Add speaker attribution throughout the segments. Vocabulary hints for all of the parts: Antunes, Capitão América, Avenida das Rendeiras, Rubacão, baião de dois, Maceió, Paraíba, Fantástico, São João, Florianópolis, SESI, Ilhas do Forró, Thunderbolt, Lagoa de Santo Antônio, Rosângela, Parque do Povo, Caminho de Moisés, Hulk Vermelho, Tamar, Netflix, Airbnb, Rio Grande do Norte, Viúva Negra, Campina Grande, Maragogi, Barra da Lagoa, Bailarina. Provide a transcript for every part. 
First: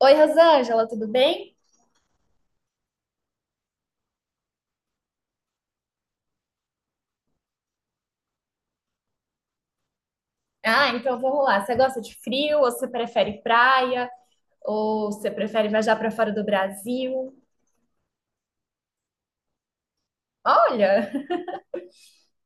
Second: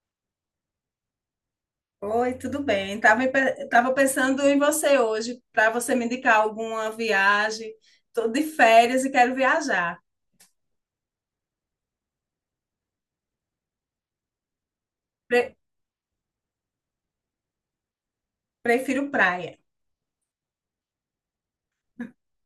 Speaker 1: Oi, Rosângela, tudo bem?
Speaker 2: Oi, tudo bem? Estava tava pensando em você hoje, para você me indicar alguma viagem. Estou de férias e quero viajar.
Speaker 1: Ah, então vamos lá. Você gosta de frio ou você prefere praia? Ou você
Speaker 2: Pre-
Speaker 1: prefere viajar para fora do Brasil?
Speaker 2: Prefiro praia.
Speaker 1: Olha,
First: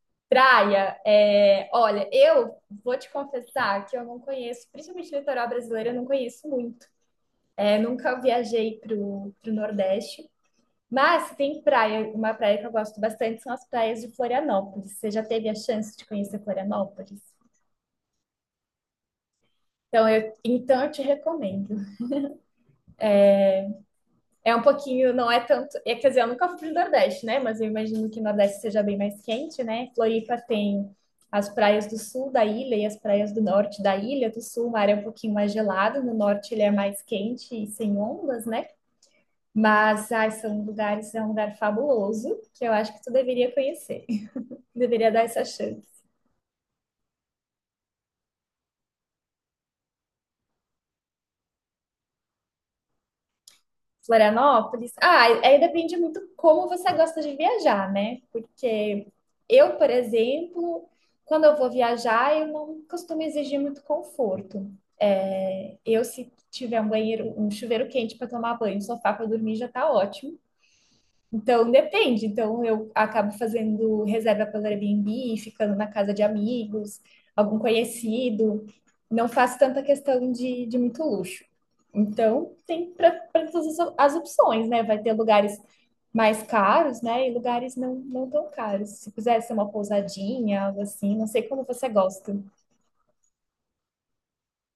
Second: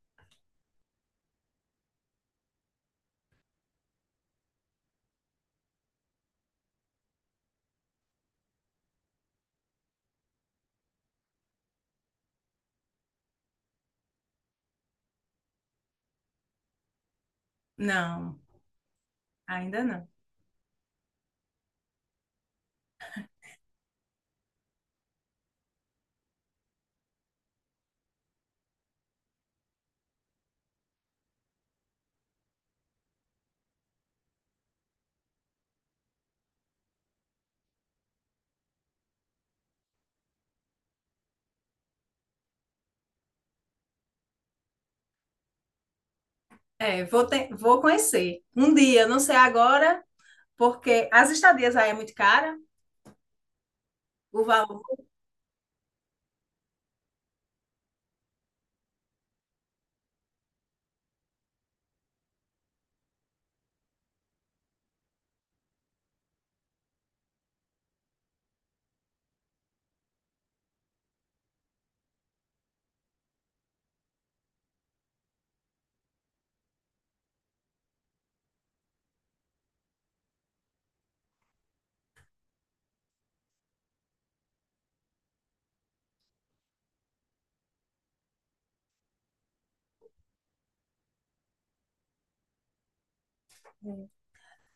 Speaker 1: praia, é, olha, eu vou te confessar que eu não conheço, principalmente o litoral brasileiro, eu não conheço muito. É, nunca viajei para o Nordeste, mas tem praia, uma praia que eu gosto bastante são as praias de Florianópolis. Você já teve a chance de conhecer Florianópolis?
Speaker 2: Não, ainda
Speaker 1: Então
Speaker 2: não.
Speaker 1: eu, então eu te recomendo. É um pouquinho, não é tanto. É, quer dizer, eu nunca fui pro Nordeste, né? Mas eu imagino que o Nordeste seja bem mais quente, né? Floripa tem as praias do sul da ilha e as praias do norte da ilha. Do sul, o mar é um pouquinho mais gelado, no norte ele é mais quente e sem ondas, né? Mas ai, são lugares, é um lugar fabuloso que eu acho que tu deveria conhecer. Deveria dar essa chance.
Speaker 2: É, vou conhecer. Um dia, não sei agora, porque as estadias aí é muito cara, o valor.
Speaker 1: Florianópolis? Ah, aí depende muito como você gosta de viajar, né? Porque eu, por exemplo, quando eu vou viajar, eu não costumo exigir muito conforto. É, eu, se tiver um banheiro, um chuveiro quente para tomar banho, um sofá para dormir, já tá ótimo. Então, depende. Então, eu acabo fazendo reserva pelo Airbnb, ficando na casa de amigos, algum conhecido. Não faço tanta questão de muito luxo. Então, tem para todas as opções, né? Vai ter lugares mais caros, né? E lugares não tão caros. Se quiser ser uma pousadinha, algo assim, não sei como você gosta.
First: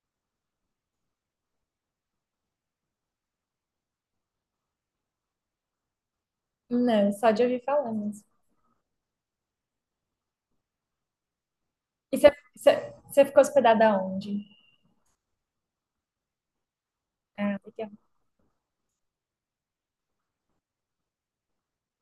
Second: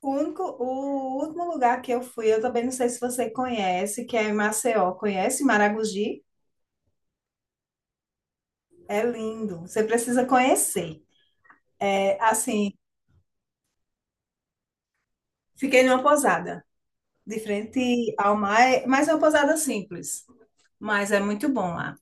Speaker 2: O último lugar que eu fui, eu também não sei se você conhece, que é em Maceió. Conhece Maragogi?
Speaker 1: Não, só de ouvir falar mesmo.
Speaker 2: É lindo. Você precisa conhecer.
Speaker 1: E
Speaker 2: É, assim,
Speaker 1: você ficou hospedada onde?
Speaker 2: fiquei numa pousada de
Speaker 1: Ah, legal.
Speaker 2: frente ao mar, mas é uma pousada simples. Mas é muito bom lá.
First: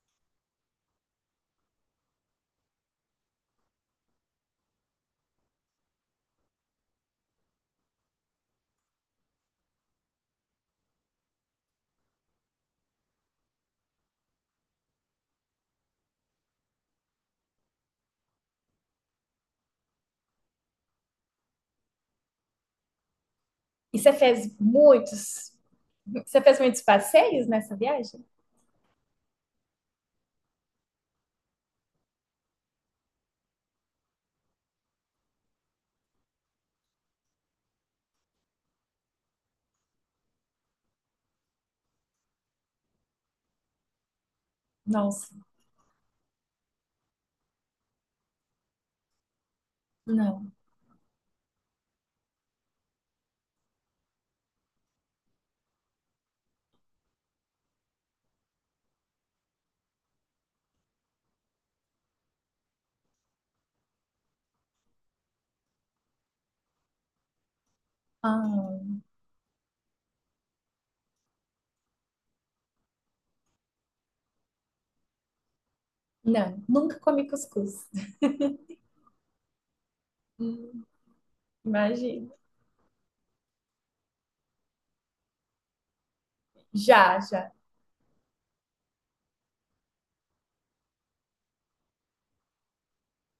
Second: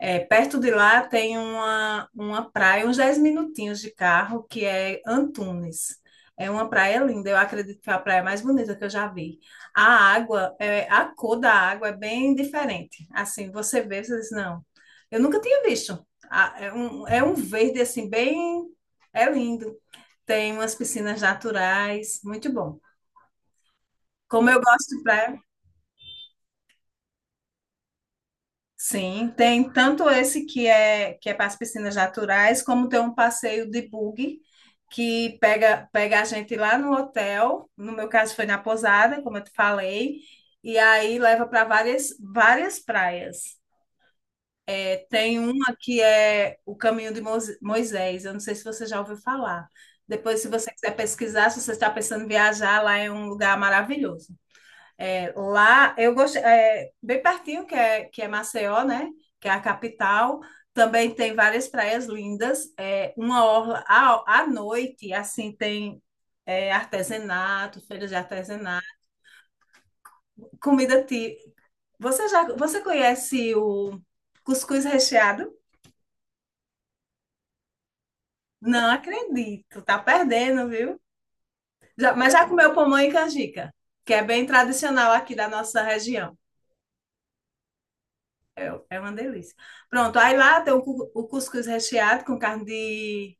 Speaker 2: É, perto de lá tem uma praia, uns 10 minutinhos de carro, que é Antunes. É uma praia linda, eu acredito que é a praia mais bonita que eu já vi. A a cor da água é bem diferente. Assim, você vê, você diz, não, eu nunca tinha visto. Ah, é um verde, assim, bem. É lindo. Tem umas piscinas naturais, muito bom.
Speaker 1: E você fez
Speaker 2: Como eu gosto de praia.
Speaker 1: muitos Você fez muitos passeios nessa viagem?
Speaker 2: Sim, tem tanto esse que é para as piscinas naturais, como tem um passeio de buggy que pega a gente lá no hotel, no meu caso foi na Pousada, como eu te falei, e aí leva para várias praias. É,
Speaker 1: Nossa,
Speaker 2: tem uma que é o Caminho de Moisés, eu não sei se você já ouviu falar. Depois, se
Speaker 1: não.
Speaker 2: você quiser pesquisar, se você está pensando em viajar, lá é um lugar maravilhoso. É, lá, eu gostei, é, bem pertinho, que é Maceió, né? Que é a capital. Também tem várias praias lindas. É, uma orla à noite, assim, tem artesanato, feiras de artesanato,
Speaker 1: Ah,
Speaker 2: comida ti. Você conhece o cuscuz recheado?
Speaker 1: não, nunca comi cuscuz.
Speaker 2: Não acredito, tá perdendo,
Speaker 1: Hum,
Speaker 2: viu?
Speaker 1: Imagina.
Speaker 2: Mas já comeu pamonha e canjica, que é bem tradicional aqui da nossa região.
Speaker 1: Já, já.
Speaker 2: É uma delícia. Pronto, aí lá tem o cuscuz recheado com carne de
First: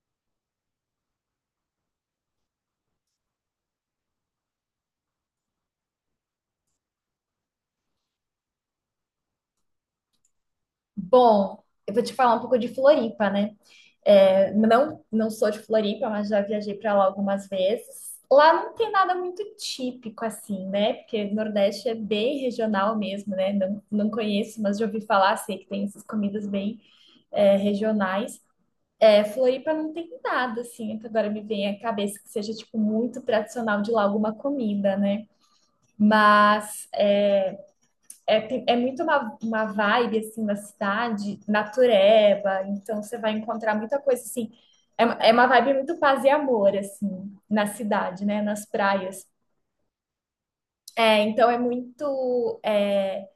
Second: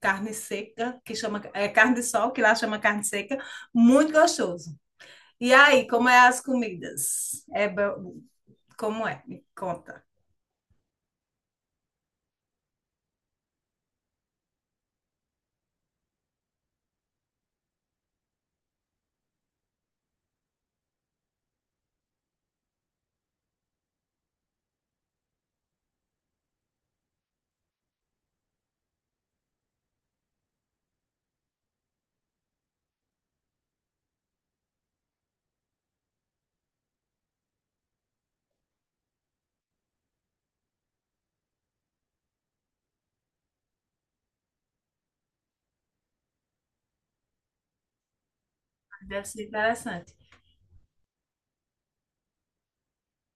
Speaker 2: carne seca, que chama é carne de sol, que lá chama carne seca, muito gostoso. E aí, como é as comidas? Como é? Me conta.
Speaker 1: Bom, eu vou te falar um pouco de Floripa, né? É, não sou de Floripa, mas já viajei para lá algumas vezes. Lá não tem nada muito típico assim, né? Porque Nordeste é bem regional mesmo, né? Não, não conheço, mas já ouvi falar, sei que tem essas comidas bem regionais. É, Floripa não tem nada, assim, é que agora me vem à cabeça que seja, tipo, muito tradicional de lá alguma comida, né? Mas é muito uma vibe, assim, da cidade, natureba, então você vai encontrar muita coisa, assim, é uma vibe muito paz e amor, assim, na cidade, né? Nas
Speaker 2: Deve
Speaker 1: praias.
Speaker 2: ser interessante.
Speaker 1: É, então é muito... é,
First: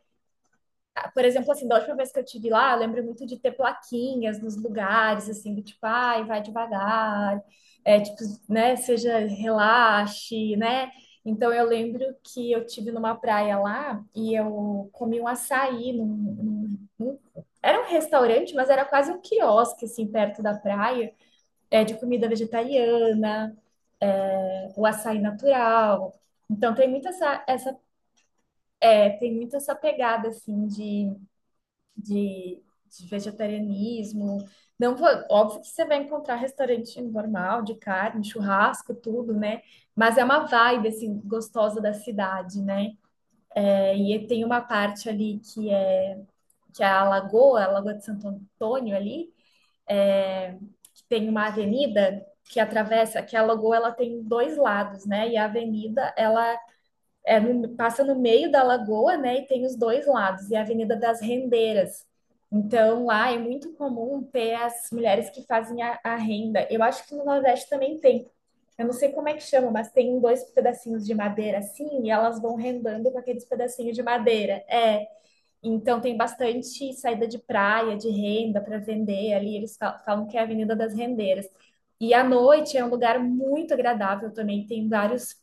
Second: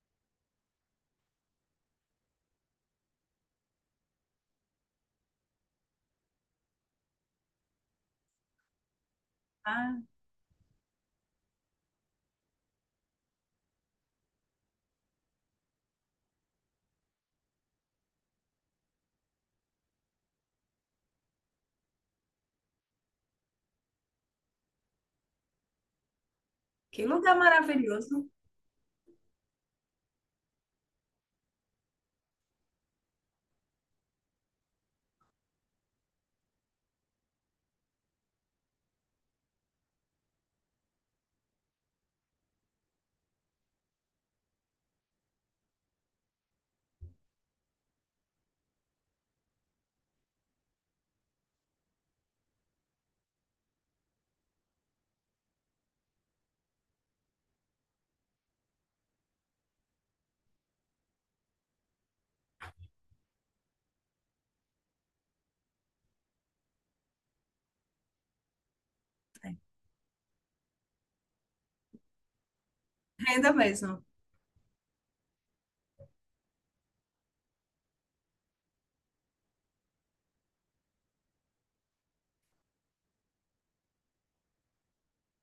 Speaker 1: por exemplo, assim, da última vez que eu tive lá, eu lembro muito de ter plaquinhas nos lugares, assim, do tipo, ai, vai devagar, é, tipo, né, seja,
Speaker 2: Ah,
Speaker 1: relaxe, né? Então, eu lembro que eu tive numa praia lá e eu comi um açaí num era um restaurante, mas era quase um quiosque, assim, perto da praia, é, de comida vegetariana, é, o açaí natural. Então, tem
Speaker 2: que
Speaker 1: muito
Speaker 2: lugar
Speaker 1: essa, essa,
Speaker 2: maravilhoso.
Speaker 1: é, tem muito essa pegada, assim, de, de vegetarianismo. Não vou, óbvio que você vai encontrar restaurante normal, de carne, churrasco, tudo, né? Mas é uma vibe, assim, gostosa da cidade, né? É, e tem uma parte ali que é a Lagoa de Santo Antônio ali, é, que tem uma avenida que atravessa, que a Lagoa, ela tem dois lados, né? E a avenida, ela passa no meio da lagoa, né? E tem os dois lados, e a Avenida das Rendeiras. Então, lá é muito comum ter as mulheres que fazem a renda. Eu acho que no Nordeste também tem. Eu não sei como é que chama, mas tem dois pedacinhos de madeira assim, e elas vão rendando com aqueles
Speaker 2: Ainda
Speaker 1: pedacinhos de
Speaker 2: mesmo.
Speaker 1: madeira. É, então tem bastante saída de praia, de renda para vender ali. Eles falam que é a Avenida das Rendeiras. E à noite é um lugar muito agradável também, tem vários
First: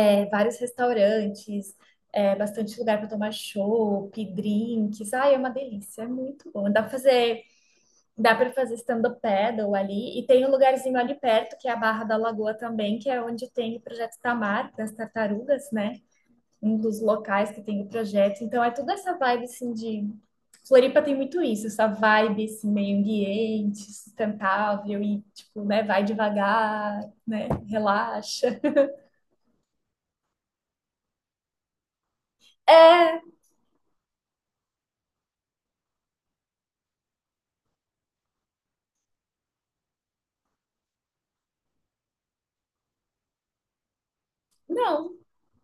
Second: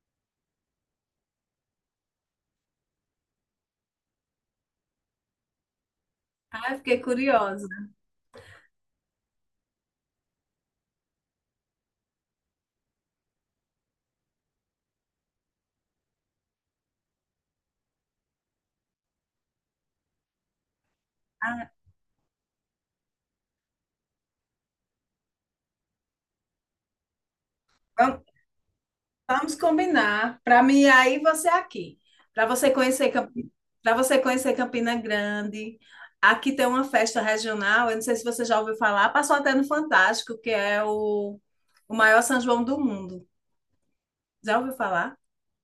Speaker 1: é, vários restaurantes, é, bastante lugar para tomar chopp, drinks. Ai, é uma delícia, é muito bom.
Speaker 2: Ah, eu fiquei curiosa.
Speaker 1: Dá para fazer stand-up paddle ali. E tem um lugarzinho ali perto, que é a Barra da Lagoa também, que é onde tem o projeto Tamar, das tartarugas, né? Um dos locais que tem o projeto. Então, é toda essa vibe, assim, de... Floripa tem muito isso,
Speaker 2: Ah,
Speaker 1: essa vibe, esse meio ambiente, sustentável e, tipo, né, vai devagar, né,
Speaker 2: vamos-
Speaker 1: relaxa.
Speaker 2: Vamos combinar. Para mim, aí você é aqui. Para você conhecer,
Speaker 1: É,
Speaker 2: para você conhecer Campina Grande. Aqui tem uma festa regional, eu não sei se você já ouviu falar, passou até no Fantástico, que é o maior São João do mundo. Já ouviu
Speaker 1: não,
Speaker 2: falar?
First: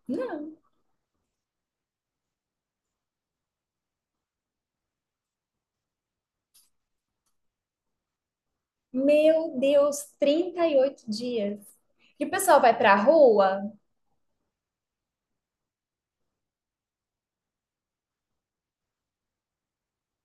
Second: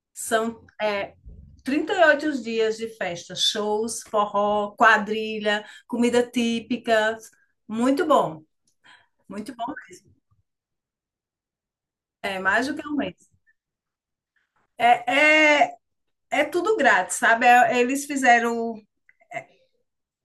Speaker 1: não,
Speaker 2: São 38 dias de festa, shows, forró, quadrilha, comida típica. Muito bom, muito
Speaker 1: Meu
Speaker 2: bom
Speaker 1: Deus,
Speaker 2: mesmo.
Speaker 1: 38 dias. E o
Speaker 2: É
Speaker 1: pessoal
Speaker 2: mais do
Speaker 1: vai
Speaker 2: que
Speaker 1: pra
Speaker 2: um mês.
Speaker 1: rua?
Speaker 2: É, é, é tudo grátis, sabe? Eles fizeram.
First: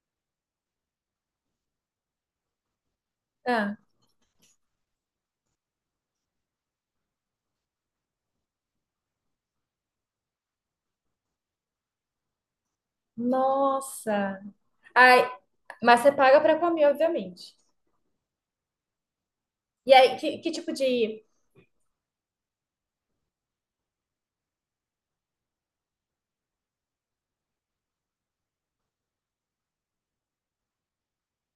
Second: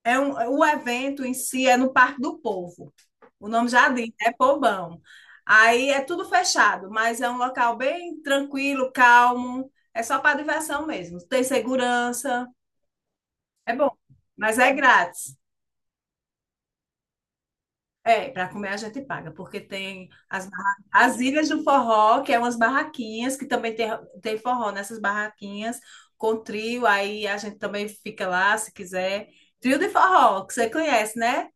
Speaker 2: É um, o evento em si é no Parque do Povo. O nome
Speaker 1: Ah,
Speaker 2: já diz, é povão. Aí é tudo fechado, mas é um local bem tranquilo, calmo. É só para diversão mesmo. Tem segurança, é bom,
Speaker 1: nossa.
Speaker 2: mas é
Speaker 1: Ai,
Speaker 2: grátis.
Speaker 1: mas você paga pra comer, obviamente.
Speaker 2: É, para comer a gente paga, porque
Speaker 1: E
Speaker 2: tem
Speaker 1: aí,
Speaker 2: as,
Speaker 1: que tipo
Speaker 2: barra- as
Speaker 1: de.
Speaker 2: Ilhas do Forró, que é umas barraquinhas, que também tem forró nessas barraquinhas, com trio, aí a gente também fica lá, se quiser. Trio de forró, que você conhece, né?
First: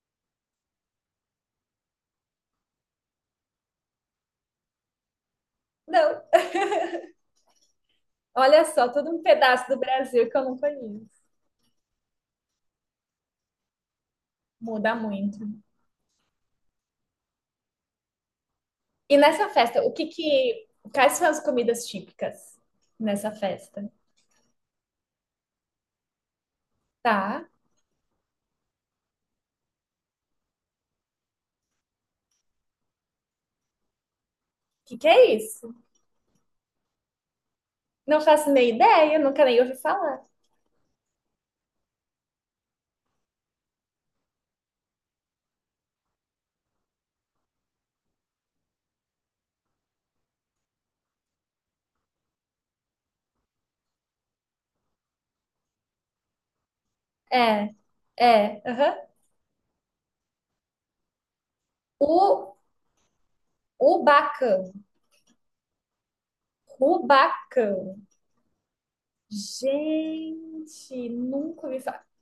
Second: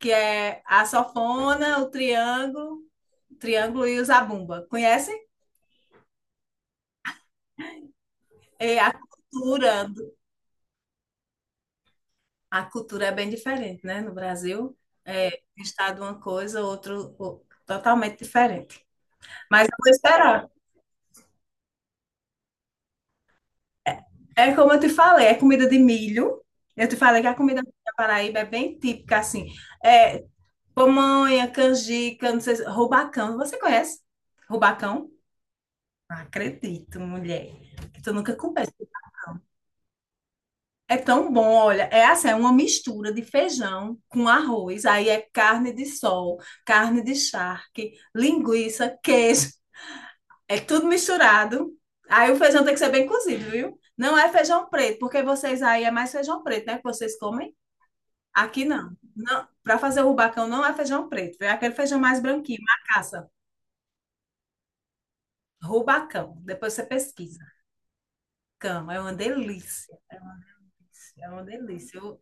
Speaker 2: Que é a sanfona, o triângulo e o zabumba. Conhecem?
Speaker 1: Não, olha
Speaker 2: É
Speaker 1: só,
Speaker 2: a
Speaker 1: todo um pedaço
Speaker 2: cultura,
Speaker 1: do Brasil que eu não conheço.
Speaker 2: a cultura é bem diferente, né? No Brasil,
Speaker 1: Muda muito.
Speaker 2: é um estado uma coisa, outro, totalmente diferente.
Speaker 1: E nessa
Speaker 2: Mas eu
Speaker 1: festa,
Speaker 2: vou
Speaker 1: o que
Speaker 2: esperar.
Speaker 1: que. Quais são as comidas típicas nessa festa?
Speaker 2: É como eu te falei, é comida de milho. Eu te falei que a
Speaker 1: Tá?
Speaker 2: comida da Paraíba é bem típica, assim. É pamonha, canjica, não sei, rubacão. Você conhece
Speaker 1: O que que
Speaker 2: rubacão?
Speaker 1: é isso?
Speaker 2: Não acredito, mulher, que tu
Speaker 1: Não
Speaker 2: nunca
Speaker 1: faço
Speaker 2: comeu.
Speaker 1: nem ideia, nunca nem ouvi falar.
Speaker 2: É tão bom, olha, é assim, é uma mistura de feijão com arroz, aí é carne de sol, carne de charque, linguiça, queijo, é tudo misturado. Aí o feijão tem que ser bem cozido, viu? Não é feijão preto, porque vocês aí é mais feijão preto, né? Que vocês comem?
Speaker 1: É, é,
Speaker 2: Aqui não.
Speaker 1: aham.
Speaker 2: Não, para fazer o rubacão não é feijão preto, é aquele feijão mais
Speaker 1: O
Speaker 2: branquinho, macaça,
Speaker 1: Rubacão.
Speaker 2: rubacão. Depois você pesquisa.
Speaker 1: Rubacão.
Speaker 2: Cão, é uma delícia.
Speaker 1: Gente,
Speaker 2: É uma
Speaker 1: nunca me
Speaker 2: delícia.
Speaker 1: fala.
Speaker 2: Eu,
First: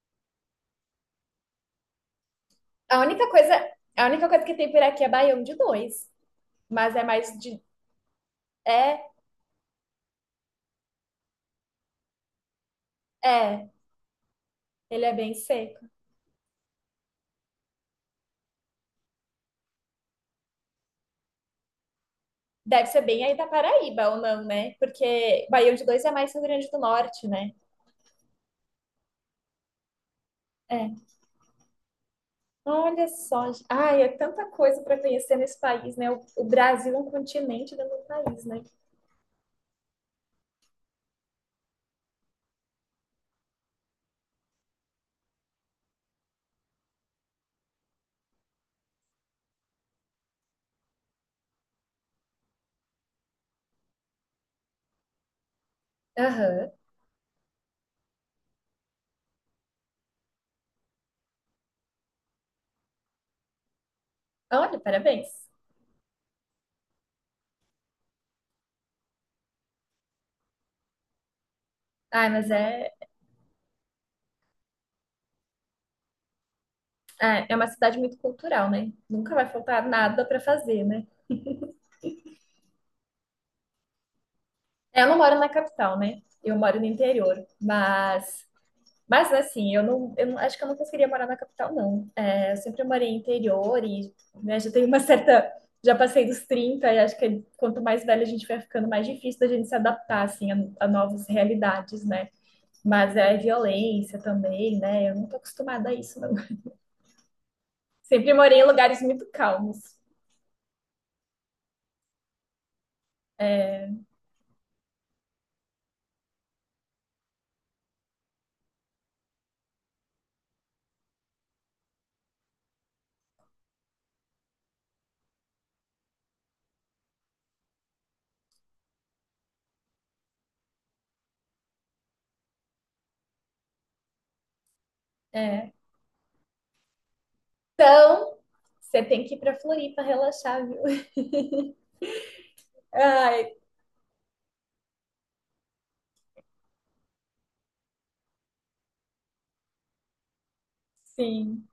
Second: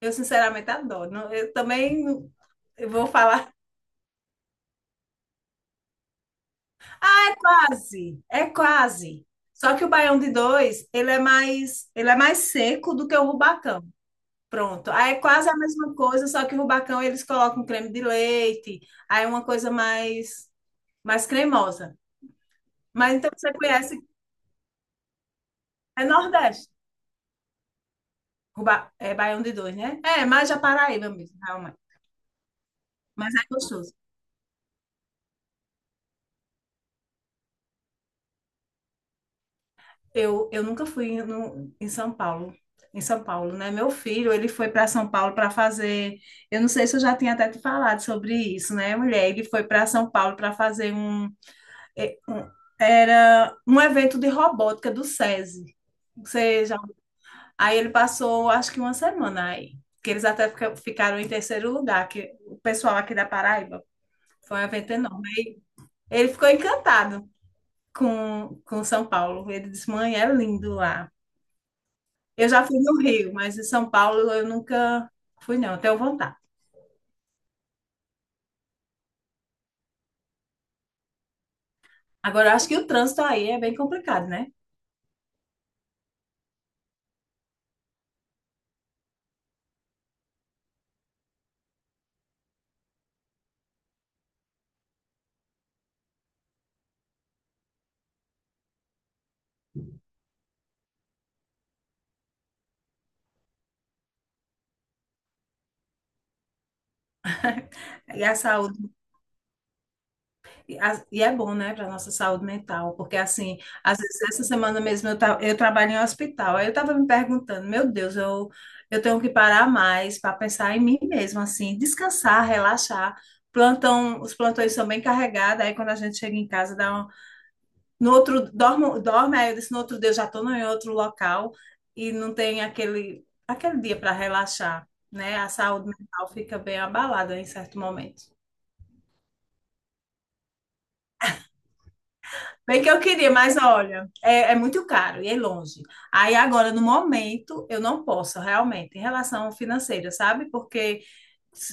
Speaker 2: eu sinceramente adoro. Não, Eu também não- eu
Speaker 1: A
Speaker 2: vou
Speaker 1: única
Speaker 2: falar
Speaker 1: coisa, a única coisa que tem por aqui é baião de dois, mas é mais de
Speaker 2: quase, é
Speaker 1: é,
Speaker 2: quase. Só que o baião de dois, ele é mais seco do que o
Speaker 1: é,
Speaker 2: rubacão. Pronto.
Speaker 1: ele
Speaker 2: Aí
Speaker 1: é
Speaker 2: é
Speaker 1: bem
Speaker 2: quase a
Speaker 1: seco.
Speaker 2: mesma coisa, só que o rubacão eles colocam creme de leite, aí é uma coisa mais cremosa.
Speaker 1: Deve ser
Speaker 2: Mas
Speaker 1: bem
Speaker 2: então
Speaker 1: aí da
Speaker 2: você conhece,
Speaker 1: Paraíba ou não, né? Porque baião de dois
Speaker 2: é
Speaker 1: é mais Rio Grande
Speaker 2: Nordeste.
Speaker 1: do Norte, né?
Speaker 2: É baião de dois, né? É, mais a
Speaker 1: É.
Speaker 2: Paraíba mesmo, realmente.
Speaker 1: Olha
Speaker 2: Mas é
Speaker 1: só, gente.
Speaker 2: gostoso.
Speaker 1: Ai, é tanta coisa para conhecer nesse país, né? O Brasil é um continente dentro do país, né?
Speaker 2: Eu nunca fui no, em São Paulo, né? Meu filho, ele foi para São Paulo para fazer, eu não sei se eu já tinha até te falado sobre isso, né, mulher? Ele foi para São Paulo para fazer é, um- era um evento de robótica do SESI. Ou
Speaker 1: Aham.
Speaker 2: já. Aí ele passou, acho que uma semana aí, que eles até ficaram em terceiro lugar, que o pessoal aqui da Paraíba foi um
Speaker 1: Olha,
Speaker 2: evento enorme.
Speaker 1: parabéns.
Speaker 2: Ele ficou encantado com São Paulo. Ele disse, mãe, é lindo lá.
Speaker 1: Ai,
Speaker 2: Eu já fui no Rio, mas em São Paulo eu nunca fui, não. Tenho vontade.
Speaker 1: é é uma cidade muito cultural, né? Nunca vai faltar nada para fazer, né?
Speaker 2: Agora, eu acho que o trânsito aí é bem complicado, né?
Speaker 1: É, eu não moro na capital, né? Eu moro no interior, mas assim, eu não- acho que eu não conseguiria morar na capital, não. É, eu sempre morei em interior e né, já tenho uma certa, já passei dos 30 e acho que quanto mais velha a gente vai ficando, mais difícil da gente se adaptar assim a novas realidades, né? Mas é violência também, né? Eu não tô acostumada a isso, não.
Speaker 2: E
Speaker 1: Sempre
Speaker 2: a
Speaker 1: morei em
Speaker 2: saúde,
Speaker 1: lugares muito calmos.
Speaker 2: e é bom, né, para nossa saúde mental, porque assim, às vezes essa semana mesmo eu trabalho em um hospital, aí eu estava me perguntando, meu Deus, eu tenho que parar mais para pensar em mim mesma, assim, descansar, relaxar. Plantão, os plantões são bem carregados, aí quando a gente chega em casa dá. No outro, dorme, dorme, aí eu disse, no outro dia eu já estou em outro local e não tem aquele dia para relaxar, né? A
Speaker 1: É.
Speaker 2: saúde mental fica bem abalada em certo momento.
Speaker 1: Então, você tem que ir pra Floripa relaxar, viu?
Speaker 2: Bem que eu queria,
Speaker 1: Ai,
Speaker 2: mas olha, é muito caro e é longe. Aí agora, no momento, eu não posso realmente, em relação financeira, sabe? Porque
Speaker 1: sim.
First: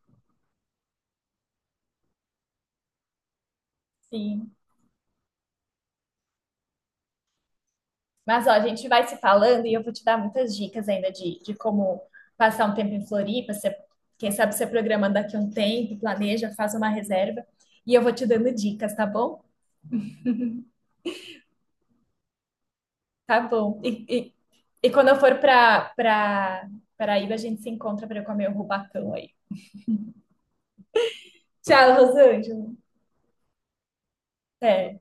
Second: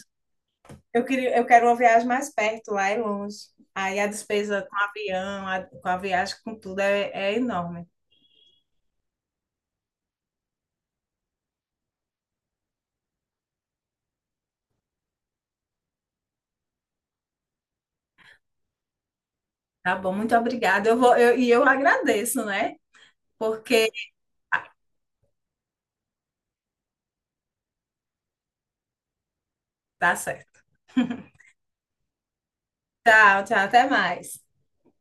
Speaker 2: eu quero uma viagem mais perto, lá é longe. Aí a
Speaker 1: Sim.
Speaker 2: despesa com avião, com a viagem, com tudo, é enorme.
Speaker 1: Mas, ó, a gente vai se falando e eu vou te dar muitas dicas ainda de como passar um tempo em Floripa. Você, quem sabe você programando daqui a um tempo, planeja, faz uma reserva. E eu vou te dando dicas, tá bom?
Speaker 2: Tá bom, muito obrigada. E eu agradeço, né?
Speaker 1: Tá bom.
Speaker 2: Porque.
Speaker 1: E, e,
Speaker 2: Ah,
Speaker 1: e quando eu for para Paraíba, a gente se encontra para eu comer o rubacão aí.
Speaker 2: tá certo.
Speaker 1: Tchau, Rosângela.
Speaker 2: Tchau, tchau, até mais.
Speaker 1: Até.